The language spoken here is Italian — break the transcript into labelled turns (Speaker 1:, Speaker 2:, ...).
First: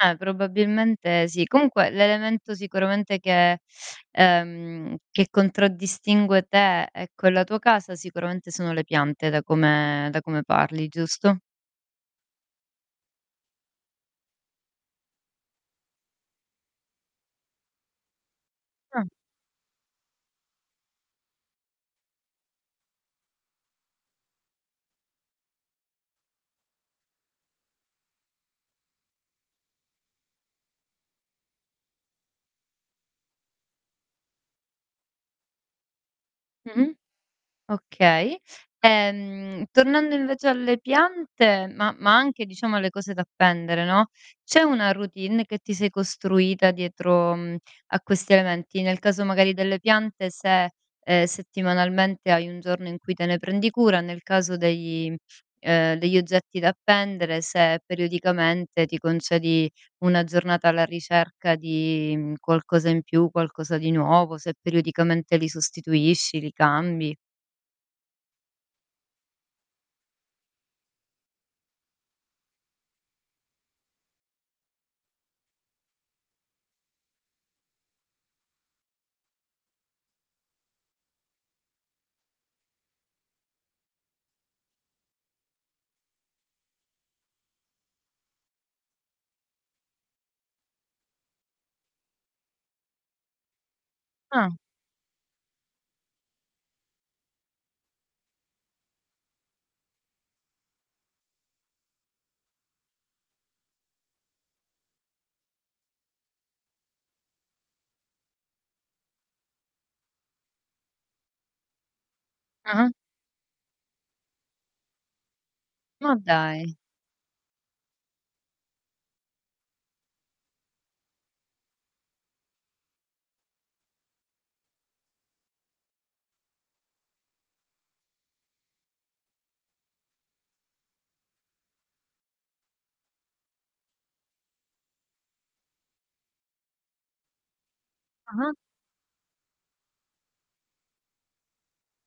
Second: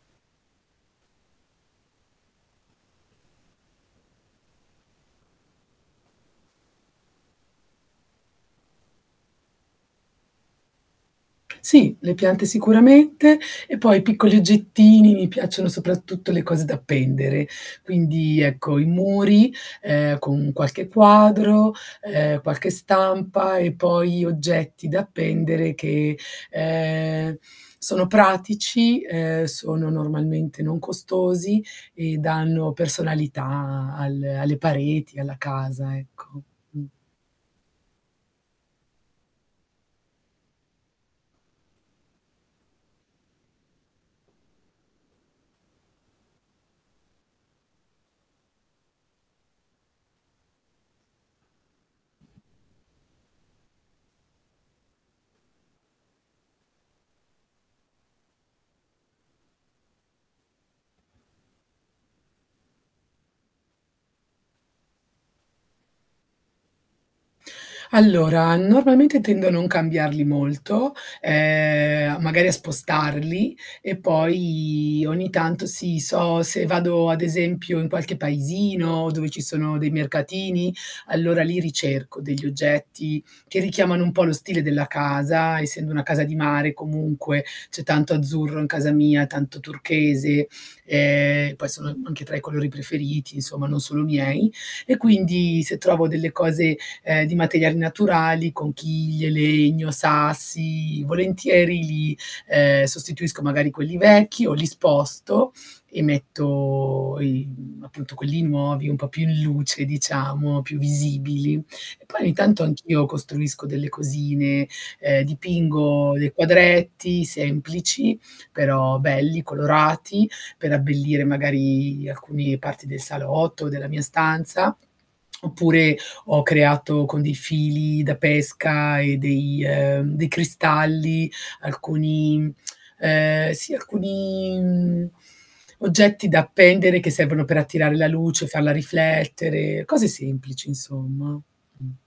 Speaker 1: Eh probabilmente sì. Comunque l'elemento sicuramente che ehm, che contraddistingue te e quella tua casa sicuramente sono le piante da come da come parli, giusto?
Speaker 2: Sì, le piante sicuramente e poi piccoli oggettini, mi piacciono soprattutto le cose da appendere. Quindi ecco i
Speaker 1: Mh.
Speaker 2: muri ehm, con qualche quadro, ehm, qualche stampa e poi oggetti da appendere che ehm sono pratici, ehm sono normalmente non costosi e danno personalità a al alle pareti, alla casa ecco mh.
Speaker 1: Mh-mh okay. Ehm, tornando invece alle piante, ma ma anche diciamo alle cose da appendere no, c'è una routine che ti sei costruita dietro mh a questi elementi? Nel caso magari delle piante se, ehm, settimanalmente hai un giorno in cui te ne prendi cura, nel caso dei, ehm, degli oggetti da appendere se periodicamente ti concedi una giornata alla ricerca di mhmm qualcosa in più, qualcosa di nuovo, se periodicamente li sostituisci, li cambi.
Speaker 2: Allora normalmente tendo a non cambiarli molto, ehm magari a spostarli e poi ogni tanto si so se vado ad esempio in qualche paesino dove ci sono dei mercatini, allora li ricerco degli oggetti che richiamano un po' lo stile della casa, essendo una casa di mare comunque, c'è tanto azzurro in casa mia, tanto turchese. Ehm poi sono anche tra i colori preferiti insomma, non solo
Speaker 1: Ah.
Speaker 2: miei, e quindi se trovo delle cose ehm di materiali naturali: conchiglie, legno, sassi, volentieri li ehm sostituisco magari quelli vecchi o li sposto e metto i mhmm appunto quelli nuovi, un po' più in luce diciamo, più visibili. E poi ogni tanto
Speaker 1: Ah-ah.
Speaker 2: anch'io costruisco delle cosine, ehm dipingo
Speaker 1: Ma
Speaker 2: dei
Speaker 1: dai.
Speaker 2: quadretti semplici però belli, colorati, per abbellire magari alcuni parti del salotto, o della mia stanza. Oppure ho creato con dei fili da pesca e dei ehm dei cristalli alcuni che mhmm, sì alcuni mhmm oggetti da appendere che servono per attirare la luce,
Speaker 1: Ah-ah
Speaker 2: farla riflettere, cose semplici insomma mh.